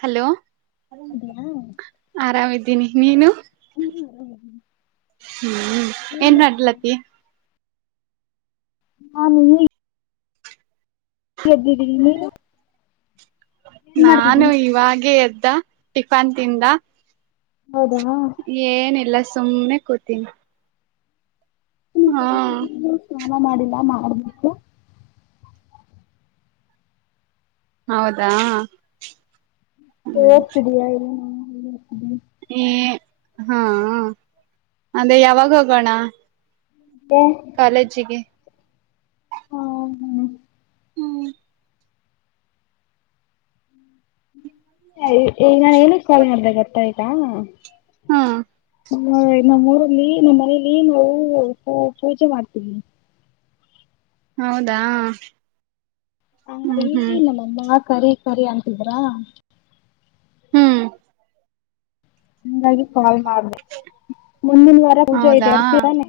Hello. ಇದೆಯಾ ಆರಾಮಿದ್ದೀನಿ ನೀನು? ಹ್ಮ್ ಆರಾಮಿದ್ದೀನಿ ಹ್ಮ್ ಏನ್ ಮಾಡ್ಲತಿ. ಆನು ಉಯ್ ಎದ್ದಿದ್ದೀನೀ ನೀನು ಏನ್ ಮಾಡ್ತಿದ್ದೀ? ದ್ದ ಟಿಫಾನ್ ತಿಂದಾ? ಹೌದಾ. ಏನಿಲ್ಲಾ ಸುಮ್ನೆ ಕೂತೀನಿ. ಹಾ ಸ್ನಾನಾ ಮಾಡಿಲ್ಲಾ ಮಾಡ್ಬೇಕು. ಹೌದಾ ಓತ್ತಿದಿಯಾ ಏನೂ ಏ ಹಾ ಆ ಅಂದ್ರೆ ಯಾವಾಗ್ ಹೋಗಣ. ಕಾಲೇಜಿಗೆ ಹೋಗಿನಿ. ಹ್ಮ ಏ ಅಯ್ ಏಯ್ ನಾನ್ ಏನುಕ್ ಕಾಲ್ ಮಾಡ್ದೆ ಗೊತ್ತ ಈಗ ಹ ನಮ್ಮ್ ಊರಲ್ಲಿ ನಮ್ಮ್ ಮನೇಲಿ ನಾವು ಪೂ ಪೂಜೆ ಮಾಡ್ತೀವಿ. ಹೌದಾ ಹ್ಮ್ ಹ್ಮ್ [unintelligible] ನಮ್ಮಮ್ಮ ಕರಿ ಕರಿ ಅಂತಿದ್ರಾ ಹ್ಮ್ ಹಂಗಾಗಿ ಕಾಲ್ ಮಾಡ ಮುಂದಿನ್ ವಾರ ಪೂಜೆ ಹೌದಾ ಇದೆ ಬರ್ತಿ ತಾನೆ.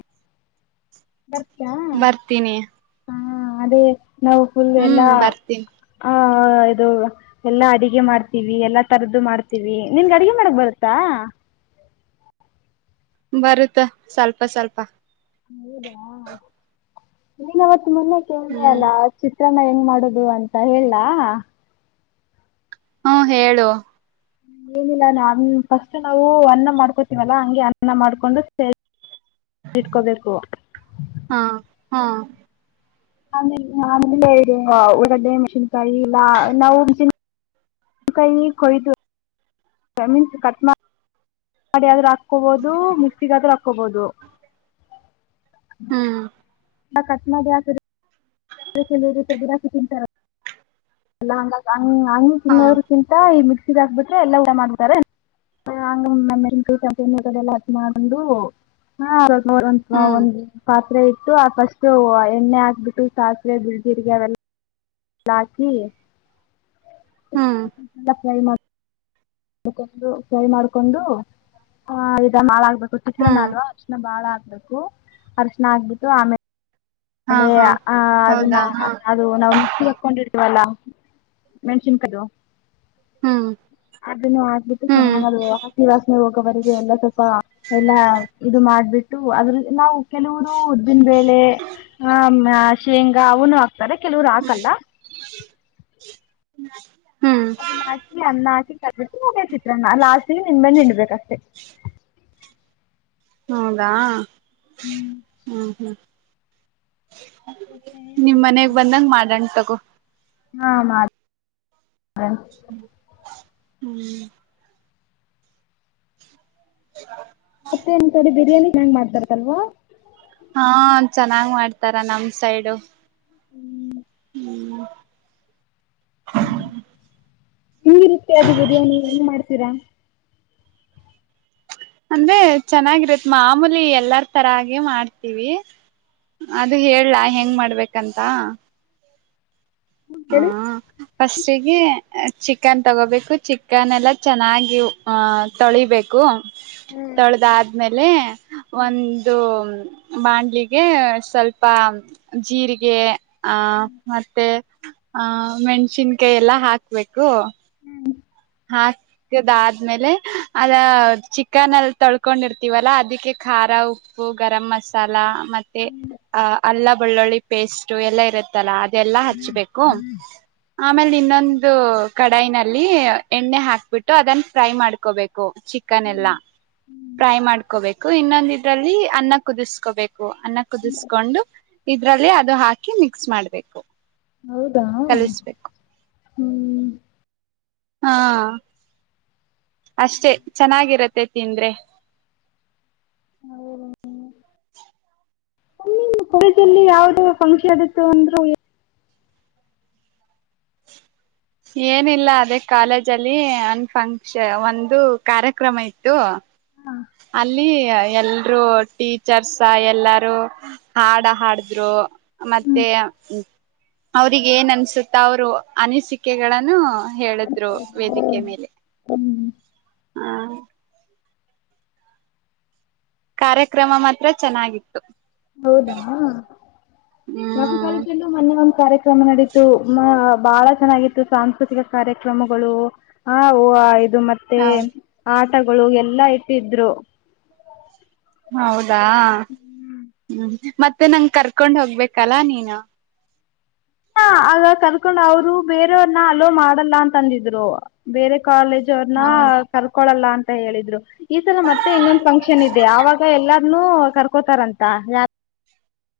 ಬರ್ತೀನಿ ಹಾ ಅದೇ ನಾವು ಫುಲ್ ಹ್ಮ್ ಎಲ್ಲಾ ಬರ್ತೀನಿ ಹ ಹಾ ಇದು ಎಲ್ಲಾ ಅಡಿಗೆ ಮಾಡ್ತೀವಿ ಎಲ್ಲಾ ತರದ್ದು ಮಾಡ್ ತೀವಿ ನಿನ್ಗ್ ಅಡಿಗೆಗೆ ಮಾಡಕ್ ಬರ ತ್ತಾ ಬರುತ್ತೆ ಸ್ವಲ್ಪ ಸ್ವಲ್ಪ ಹೌದಾ ನೀನವತ್ ಮೊನ್ನೆ ಕೇಳಿದೆ ಅಲ ಹ್ಮ್ ಚಿತ್ರ ನ್ನ ಹೆಂಗ್ ಮಾಡುದು ಅಂತ ಹೇಳ್ಲಾ? ಹ್ಮ ಹೇಳು ಏನಿಲ್ಲ ನಾವು ಫಸ್ಟ್ ನಾವು ಅನ್ನ ಮಾಡ್ಕೋತೀವಲ್ಲಾ ಹಂಗೆ ಅನ್ನ ಮಾಡ್ಕೊಂಡು [unintelligible] ಇಟ್ಕೋಬೇಕು. ಹಾ ಹಾ ಆಮೇಲ್ ಆಮೇಲೆ ಇದು ಉಳ್ಳಾಗಡ್ಡೆ ಮೆಣ್ಸಿನ್ ಕಾಯಿ ಇಲ್ಲ ನಾವು ಮಿಶಿನ್ ಕೈನೀ ಕೊಯ್ದು ಹ ಮೀನ್ಸ್ ಕಟ್ಮಾ ಮಾಡಿ ಆದ್ರೂ ಹಾಕೋಬೋದು ಮಿಕ್ಸಿಗಾದ್ರೂ ಹಾಕೋಬೋದು. ಹ್ಮ ನ ಕತ್ ಮಾಡಿ ಹಾಕುದ್ರೆ [unintelligible] ಜೊತೆ ಜಿರಾಫೆ ತಿಂತಾ ರಲ್ಲ ಹಂಗಾಗ್ ಆ ಹ್ಮ್ ಅಂಗ್ ಹಾ ತಿನ್ನವ್ರ್ ಕಿಂತ ಇಲ್ ಕ್ಬಿಟ್ರೆ ಎಲ್ಲಾ ಊಟ ಮಾಡ್ತಾರೆ ಹಂಗೆ [unintelligible] ನೋಡುವಂತ ಹ್ಮ್ ಒಂದು ಕಾ ತ್ರೆ ಇಟ್ಟು ಆ ಫಸ್ಟ್ ಎಣ್ಣೆ ಹಾಕ್ಬಿಟ್ಟು ಸಾಸ್ ಬಿಳಿ ಜೀರಿಗೆ ಅವೆಲ್ ಲಾಕಿ ಹ್ಮ್ ಟ್ರೈ ಮಾಡ್ ಡ್ಕೊಂಡು ಫ್ರೈ ಮಾಡ್ಕೊಂಡು ಆ ಇದನ್ ಹಾಳಾಗ್ [unintelligible] ಕು ಚಿತ್ರಾನ್ನ ಹ್ಮ್ ಅಲ್ವ ಅರ್ಣ ಬಾಳ ಆಕ್ [unintelligible] ಅರಶಣ ಆಗ್ಬಿಟ್ಟು ಆಮೇ ಹಾ ಮೇಲೇ ಹಾ ಆ ಅದನ್ನ ಹೌದಾ ಹಾ ಅದು [unintelligible] ತಿವಲ್ಲ ಮೆಣ್ಶಿನ್ಕಾಯ್ದು ಹ್ಮ್ ಅದನ್ನು ಹಾಕ್ ಬಿಟ್ಟು ಹ್ಮ್ ಸುಮಾರು ಹಸಿ ವಾಸನೆ ಹೋಗೋವರೆಗು ಎಲ್ಲ ಸ್ವಲ್ಪ ಎಲ್ಲಾ ಇದು ಮಾಡ್ಬಿ ಟು ಅದ್ರಲ್ಲಿ ನಾವ್ ಕೆಲವರು ಉದ್ದಿನ ಬೇಳೆ ಹ ಶೇಂಗಾ ಅವನು ಹಾಕ್ತಾರೆ ಕೆಲವರು ಹಾಕಲ್ಲ. [unintelligible] ಅದನ್ನ ಹಾಕಿ ಅನ್ನ ಹಾಕಿ ಕರ್ಬಿಟ್ಟು ಹೋಗ್ಯ ಚಿತ್ರನ್ನ ಲಾಸ್ಟಿಗೆ ನಿಂಬೆ ಹಣ್ಣ್ ಹಿಂಡ್ಬೇಕಷ್ಟೆ. ಹೌದಾ ಹ್ಮ ಹ್ಮ ನಿಮ ಮನೆಗ್ ಬಂದಂಗ ಮಾಡಣ್ ತಗೊ. [unintelligible] ಹ್ ಹ್ಮ್ [unintelligible] ಮತ್ತೆ ಎಂತದಿ ಬಿರಿಯಾನಿ ಹೆಂಗ್ ಮಾಡ್ತಾರ? ತ್ತಲ್ವಾ ಹಾ ಚೆನ್ನಾಗ್ ಮಾಡ್ತಾರ ನಮ್ ಸೈಡು. ಹ್ಮ್ ಹ್ಮ್ [inaudible] ಹಂಗಿರುತ್ತೆ ಅದು ಬಿರಿಯಾನಿ ಹೆಂಗ್ ಮಾಡ್ತೀರಾ? ಅಂದ್ರೆ ಚೆನ್ನಾಗಿರತ್ ಮಾಮೂಲಿ ಎಲ್ಲಾರ್ ತರಗೆ ಮಾಡ್ತೀವಿ ಅ ದು ಹೇಳ್ಲಾ ಹೆಂಗ್ ಮಾಡ್ಬೇಕನ್ ತಾ ಹಾ ಫಸ್ಟಿಗೆ ಚಿಕನ್ ತಗೋಬೇಕು ಚಿಕನ್ ಎಲ್ಲ ಚೆನ್ನಾಗಿ ಅಹ ತೊಳಿಬೇಕು. ಹ್ಮ್ ತೊಳ್ದ್ ಆದ್ಮೇಲ್ ಲೇ ಒಂದು ಬಾಣ್ಲಿಗೆ ಸ್ವಲ್ಪ ಜೀರಿಗೆ ಆ ಮತ್ತೆ ಹ ಮೆಣ್ಸಿನ್ಕಾಯಿ ಎಲ್ಲ ಹಾಕ್ಬೇಕು. ಹ್ಮ್ ಹಾಕದಾದ್ಮೇಲೆ ಅದು ಚಿಕನಲ್ಲಿ ತೊಳ್ಕೊಂಡಿರ್ತೀವಲ್ಲ ಅದಕ್ಕೆ ಖಾರ ಉಪ್ಪು ಗರಂ ಮಸಾಲ. ಮತ್ತೆ ಆ ಅಲ್ಲಬ್ ಬೆಳ್ಳುಳ್ಳಿ ಪೇಸ್ಟ್ ಎಲ್ಲಾ ಇರುತ್ತಲ್ಲ ಅದೆಲ್ಲಾ ಹಚ್ಬೇಕು ಆಮೇಲೆ ಇನ್ನೊಂದು ಕಡಾಯ್ ನಲ್ಲಿ ಎಣ್ಣೆ ಹಾಕ್ಬಿಟ್ಟು ಅದನ್ನ ಫ್ರೈ ಮಾಡ್ಕೋಬೇಕು ಚಿಕನ್ ಎಲ್ಲಾ ಫ್ರೈ ಮಾಡ್ಕೋಬೇಕು ಇನ್ನೊಂದ ಇದ್ರಲ್ಲಿ ಅನ್ನ ಕುದಿಸ್ಕೋಬೇಕು ಅನ್ನ ಕುದಿಸ್ಕೊಂಡು ಇದ್ರಲ್ಲಿ ಅದು ಹಾಕಿ ಮಿಕ್ಸ್ ಮಾಡ್ಬೇಕು ಹೌದಾ ಕಲಿಸ್ಬೇಕು ಹ್ಮ್ ಹಾ ಅಷ್ಟೆ ಚೆನ್ನಾಗಿರತ್ ತಿಂದ್ರೆ [unintelligible] ಒಮ್ಮಿ ಕೊಲಜಲ್ಲಿ ಯಾವುದು ಫಂಕ್ಷನ್ ಇತ್ತು ಅಂದ್ರು ಏನಿಲ್ಲ ಅದೇ ಕಾಲೇಜ ಅಲ್ಲಿ ಒಂದ ಫಂಕ್ಷನ್ ಒಂದು ಕಾರ್ಯಕ್ರಮ ಇತ್ತು ಅಲ್ಲಿ ಲ್ಲಿ ಎಲ್ರು ಟೀಚರ್ಸ ಎಲ್ಲಾರೂ ಹಾಡ ಹಾಡಿದ್ರು ಮತ್ತೆ ಅವ್ರಗ ಏನ್ ಅನ್ಸುತ್ತ ಅವ್ರು ಅನಿಸಿಕೆಗಳನ್ನು ಹೇಳಿದ್ರು ವೇದಿಕೆ ಮೇಲೆ ಹ್ಮ್ ಹಾ ಕಾರ್ಯಕ್ರಮ ಮಾತ್ರ ಚೆನ್ನಾಗಿತ್ತು ಹೌದಾ ನಮ್ಮ ಹ್ಮ್ ಕಾಲೇಜಲ್ಲು ಮೊನ್ನೆ ಒ ಕಾರ್ಯಕ್ರಮ ನಡೀತು ಬಹಳ ಚೆನ್ನಾಗಿತ್ತು ಸಾಂಸ್ಕೃತಿಕ ಕಾರ್ಯಕ್ರಮಗಳು ಆ ಓ ಅ ದು ಮತ್ತೆ ಹೌದ್ ಆ ಆಟಗಳು ಎಲ್ಲಾ ಇಟ್ಟಿದ್ರು ಹೌದ್ ಹಾ ಮ ಮತ್ತೆ ನಂ ಕರ್ಕೊಂಡ್ ಹೋಗ್ಬೇಕಲ್ಲಾ ನೀನು ಹಾ ಆಗ ಕರ್ಕೊಂಡ್ ಅವರು ಬೇರೆಯವ್ರನ್ನ ಅಲೋ ಮಾಡಲ್ಲ ಅಂತ ಅಂದಿದ್ರು ಬೇರೆ ಕಾಲೇಜ್ ಅವ್ರನ್ನ ಹೌದ್ ಕಲ್ಕೊಳ್ಳಲ್ಲ ಅಂತ ಹೇಳಿದ್ರು ಈ ಸಲ ಮತ್ತೆ ಇನ್ನೊಂದ್ ಫಂಕ್ಷನ್ ಇದೆ ಆವಾಗ ಎಲ್ಲಾರ್ನು ಕರ್ಕೋತಾರಂತ ಯ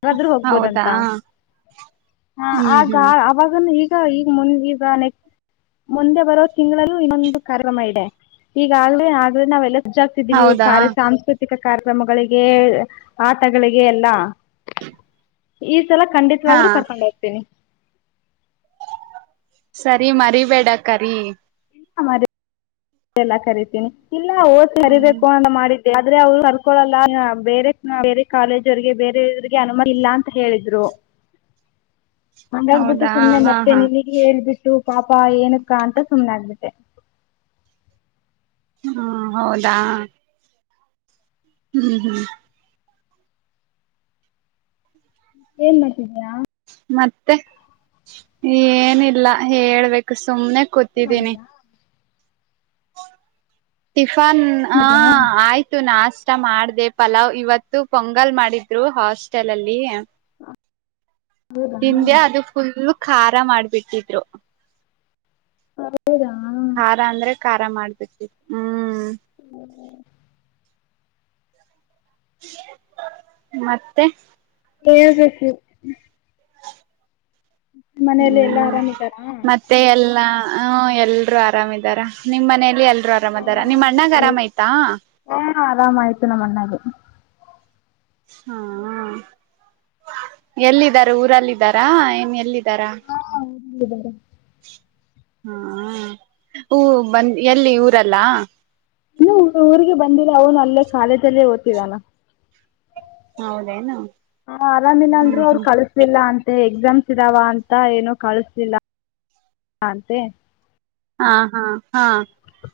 ಹಾಗಾದ್ರೂ ಹೌದಾ ಹೋಗ್ಬೋದಂತ ಹ ಹ್ಮ್ ಆಗ ಹ್ಮ್ ಅವಾಗ ಈಗ್ ಈಗ ಮುಂದ್ ಈಗ ನೆಕ್ಸ್ಟ್ ಮುಂದೆ ಬರೋ ತಿಂಗಳಲ್ಲೂ ಇನ್ನೊಂದು ಕಾರ್ಯಕ್ರಮ ಇದೆ ಈಗಾಗಲೇ ಆಗ್ಲ ನಾವ್ ಎಲ್ಲ ಜಾಸ್ತಿ ಡಿವ್ ಹೌದಾ ಕಾರ್ಯ ಸಂಕ್ರುತ್ ಕ ಕಾರ್ಯಕ್ರಮಗಳಿಗೆ ಆಟಗಳಿಗೆ ಎಲ್ಲಾ ಈ ಎಲ್ಲ ಹಾ ಖಂಡಿತವಾಗ್ಲು ಕರ್ಕೊಂಡ ಹೋಗ್ತೀನಿ ಸರಿ ಮರಿಬೇಡ ಕರಿ ಮರಿಯಲ್ಲ ಕರಿತೀನಿ ಇಲ್ಲ ಓಸ ಹ್ಮ್ ಹರಿಬೇಕು ಅಂತ ಮಾಡಿ ಆದ್ರೆ ಅವ್ರು ಕರೋಕೊಳಲ್ಲಾ [unintelligible] ಬೇರೆ ಬೇರೆ ಕಾಲೇಜ್ ಅವ್ರಿಗೆ ಬೇರೋರಿಗೆ ಅನುಮತಿ ಇಲ್ಲ ಅಂತ ಹೇಳಿದ್ರು ಹಾಂಗ್ಗಾಗ್ಬಿಟ್ಟು ಹೌದಾ ಸುಮ್ಮನೆ ಹಾ ಮತ್ತೆ ಹಾ ನಿನಗೆ ಹೇಳ್ಬಿಟ್ಟು ಪಾಪ ಏನಕ್ಕಾ ಅಂತ ಸುಮನೆ ಆಗ್ಬೇಕ್ [unintelligible] ಹಾ ಹೌದಾ ಹ್ಮ್ ಹ್ಮ್ ಏನ್ ಮಾಡ್ತಿದೀಯಾ ಮತ್ತೆ ಏನಿಲ್ಲ ಹೇಳ್ಬೇಕು [unintelligible] ಸುಮ್ನೆ ಕೂತಿದ್ದೀನಿ [unintelligible] ಇಫಾನ್ ಹ ಆಯ್ತು ನಾಸ್ ಊಟ ಮಾಡ್ದೆ ಪಲಾವ್ ಇವತ್ತು ಪೊಂಗಲ್ ಮಾಡಿದ್ರು ಹಾಸ್ಟೆಲ್ ಅಲ್ಲಿ ತಿಂದೆ [unintelligible] ಅದು ಫುಲ್ ಖಾರ ಮಾಡ್ಬಿಟ್ಟಿದ್ರು ಹೌದಾ [unintelligible] ಖಾರ ಅಂದ್ರೆ ಖಾರ ಮಾಡ್ಬಿಟಿ [unintelligible] ಹ್ಮ್ [unintelligible] ಮತ್ತೆ ಹೇಳ್ಬೇಕು [unintelligible] ಮನೇಲಿ ಎಲ್ಲಾ ಹ್ಮ್ ಆರಾಮಿದಾರಾ ಮತ್ತೆ ಎಲ್ಲ ಹ್ಮ ಎಲ್ಲರು [unintelligible] ಆರಾಮ ಇದಾರ ನಿಮ್ ಮನೇಲಿ ಎಲ್ ಆರಾಮ್ ಅದಾರ [unintelligible] ನಿಮ್ಮ್ ಅಣ್ಣಾಗ ಆರಾಮಯತಾ ಹಾ ಆರಾಮ ಆಯ್ತು ನಮ್ಮ ಹ್ಮ ಹ್ಮ್ ಎಲ್ಲಿದ್ದಾರೆ ಊರಲ್ಲಿದ್ದಾರಾ ಏನ್ ಎಲ್ಲ ಹ ಇದರ [unintelligible] ಹ್ಮ ಹೂ ಬಂದ್ ಎಲ್ಲಿ ಊ [unintelligible] ಇದಲ್ಲ [unintelligible] ಊರಿಗೆ ಬಂದಿಲ್ಲ ಅವನು ಅಲ್ಲೇ ಕಾಲೇಜಲ್ಲೇ ಓಡ್ತಿದ್ನಾ ಹೌದೇನು ಹ ಆರಾಮಿಲ್ಲ ಅಂದ್ರು ಹ್ಮ್ ಅವ್ರು ಹ್ಮ್ ಕಳಸಲಿಲ್ಲ ಅಂತೆ ಎಕ್ಸಾಮ್ಸ್ ಇದ್ದಾವ ಅಂತ ಏನೂ ಕಳಿಸ್ಲಿಲ್ಲ ಅಂತೆ ಹಾ ಹಾ ಹಾ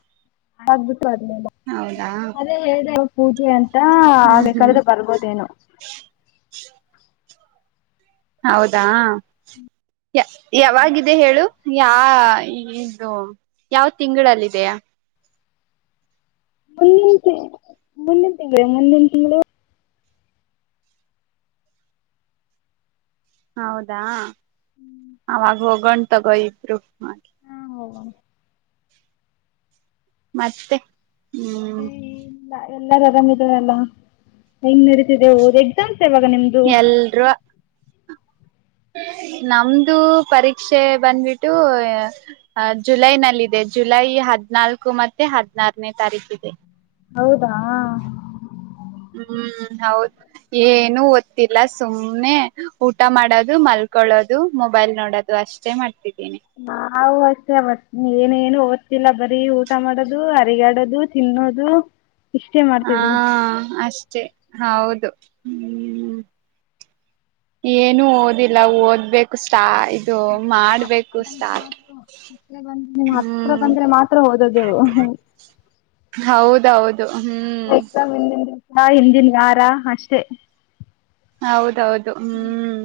[unintelligible] [unintelligible] ಹೌದಾ ಅದೇ ಹೇಳ್ದೇ [unintelligible] ದಾ [unintelligible] ಆ ಹ್ಮ್ ಹ್ಮ್ ಬೇಕಾದ್ರೆ ಬರ್ಬೋದೇನೊ ಹೌದಾ ಯ ಯಾವಾಗಿದೆ ಹೇಳು ಯಾ ಇದು ಯಾವ ತಿಂಗಳಲ್ಲಿದೆಯಾ ಮುಂದಿನ ತಿ ಮುಂದಿನ ತಿಂಗಳು ಮುಂದಿನ ತಿಂಗಳು ಹೌದಾ ಅವಾಗ ಹೋಗೊಂಡ್ ತಗೋ ಇಬ್ರೂ ಹೌ ಮತ್ತೆ ಹ್ಮ್ ಎಲ್ಲಾರ ಆರಾಮ್ ಇದಾರ ಅಲ್ಲಾ ಹೆಂಗ್ ನಡೀತಿದೆ ದ ಎಕ್ಸಾಮ್ ಸ್ ಯವಾಗ ನಿಮ್ದು ಎಲ್ರೂ ನಮ್ದು ಪರೀಕ್ಷೆ ಬಂದ್ಬಿಟ್ಟು ಜುಲೈನಲ್ಲಿದೆ ಜುಲೈ ಹದ್ನಾಲ್ಕು ಮತ್ತೆ ಹದ್ನಾರನೇ ತಾರೀಕ ಇದೆ ಹೌದಾ ಹ್ಮ್ ಹೌದು ಏನು ಓದ್ತ್ತಿಲ್ಲ ಸುಮ್ ನೆ ಊಟ ಮಾಡೋದು ಮಲ್ಕೊಳ್ಳೋದು ಮೊಬೈಲ್ ನೋಡೋದು ಅಷ್ಟೇ ಮಾಡ್ತೀವಿ [unintelligible] ಮೆ ಅವತ್ ಏನೇನು ಓದ್ತಿಲ್ಲ ಬರೀ ಊಟ ಮಾಡೋದು ಅರಿಗಾಡದು ತಿನ್ನೋದು ಇಷ್ಟೇ ಹಾ ಮಾಡ್ತಿದೀವಿ ಅಷ್ಟೇ ಹೌದು ಹ್ಮ್ ಏನು ಓದಿಲ್ಲ ಓದ್ಬೇಕು ಸ್ಟಾ ದು ಮಾಡ್ಬೇಕು ಸ್ಟಾರ್ಟ ನಿಮ್ಮ ಹತ್ರ ಹ್ಮ್ ಬಂದ್ರೆ ಮಾತ್ರ ಓದೋದು ಹೌದ್ ಹೌದ್ ದ್ ಹ್ಮ್ ಹ ಹಿಂದಿನ್ ಯಾರ ಅಷ್ಟೆ ಹೌದೌದು ಹ್ಮ್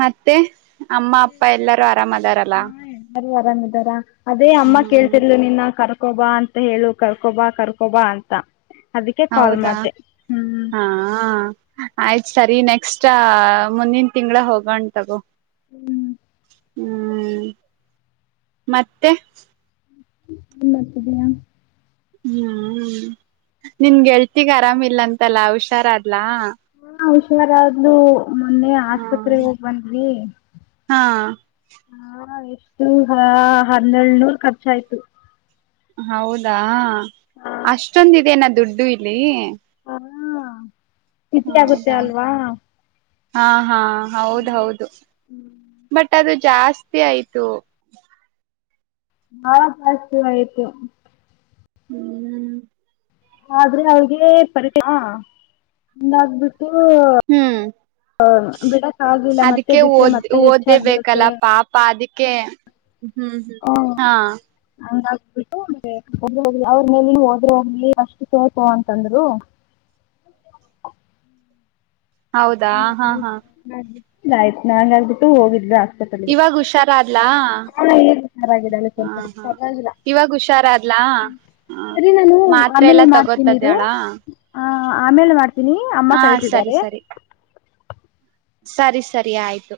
ಮತ್ತೆ ಅಮ್ಮ ಅಪ್ಪ ಎಲ್ಲಾರೂ ಆರಾಮದಾರಲ್ಲ ಎಲ್ಲರೂ ಆರಾಮಿದಾರ ಅದೇ ಅಮ್ಮ ಹ್ಮ್ ಕೇಳ್ತಿರ್ಲು ನಿನ್ನ ಕರ್ ಕರ್ಕೊಬಾ ಅಂತ ಹೇಳು ಕರ್ಕೊಬ ಕರ್ಕೊಬ ಅಂತ ಅದಕ್ಕೆ ಕಾಲ್ ಹೌದಾ ಮಾಡಿದೆ ಹ್ಮ್ ಹಾ ಆ ಆಯ್ತ್ ಸರಿ ನೆಕ್ಸ್ ಟಾ ಮುಂದಿನ್ ತಿಂಗಳಾ ಹೋಗೋಣ್ ತಗೋ ಹ್ಮ್ ಹ್ಮ್ ಮತ್ತೆ ಏನ್ ಮಾಡ್ತಿದೀಯಾ ಹ್ಮ್ ನಿನ್ ಗೆಳ್ತಿಗ್ ಆರಾಮಿಲ್ಲ ಅಂತಲ್ಲ ಹುಷಾರ್ ಆದ್ಲಾ ಹ ಹುಷಾರ್ ಅಂದ್ಲು ಮೊನ್ನೆ ಹ್ಮ್ ಆಸ್ಪತ್ರೆಗೆ ಹೋಗ್ ಬಂದ್ವಿ ಹಾ ಹಾ ಎಷ್ಟು ಹ ಹನ್ನೇಳನೂರ್ ಖರ್ಚ ಆಯ್ತು ಹೌದಾ ಅಷ್ಟೊಂದಿದೆ ನಾ ದುಡ್ ಡ್ಯೂ ಲಿ ಹಾ ತಿಥಿ ಹ ಆಗುತ್ತೆ ಹೌದಾ ಅಲ್ವಾ ಹಾ ಹಾ ಹೌದ ಹೌದು ಬಟ್ ಅದು ಜಾಸ್ತಿ ಆಯ್ತು ಹಾ ಕಸ್ತು ಆಯ್ತು ಹ್ಮ್ ಆದ್ರೆ ಅವಿಗೆ ತ ಹಿಂಗ್ ಆಗ್ಬಟ್ ಹ್ಮ್ ಬಿಡಕ್ ಆಗ್ಲಿಲ್ಲ ಮತ್ತೆ ಅದಕ್ಕೆ ಬಿಟ್ರೆ ಓದ ಮತ್ತೆ ಹೆಚ್ಚಾಗ್ಬಿಡುತ್ತೆ ಓದೇಬೇಕಲ್ಲ ಪಾಪ ಅದಿ ಕ್ಕೆ ಹ್ಮ್ ಹ್ಮ್ ಹ ಹಾ ಹಂಗಾಗ್ಬಿಟ್ಟು ಅವ್ರ ಮೇಲೆ ಹೋದ್ರೆ ಹೋಗಲಿ ಅಷ್ಟು ಸೇತ ಅಂತಂದ್ರು ಹೌದಾ ಹಾ ಹಾ ಯ್ತ್ ನಾನ್ ಆಗ್ಬಿಟ್ಟು ಹೋಗಿದ್ರು ಆಗ್ ಇವಾಗ್ ಹುಷಾರ್ ರಾದ್ಲಾ ಈಗ ಚೆನ್ನಾಗಿದ್ದಾಳೆ ಹಾ ಸ್ವಲ್ಪ ಹಾ ಇವಾಗ್ ಹುಷಾರಾದ್ಲಾ ಹ ಸರಿ ನಾನು ಮಾತ್ರೆ ಎಲ್ಲಾ ತಗೋತದಳ ಹ ಆಮೇಲೆ ಮಾಡ್ತ ನಿ ಅಮ್ಮ ಕರಿತಿದ್ದಾರೆ ಸರಿ ಸರಿ ಸರಿ ಆಯ್ತು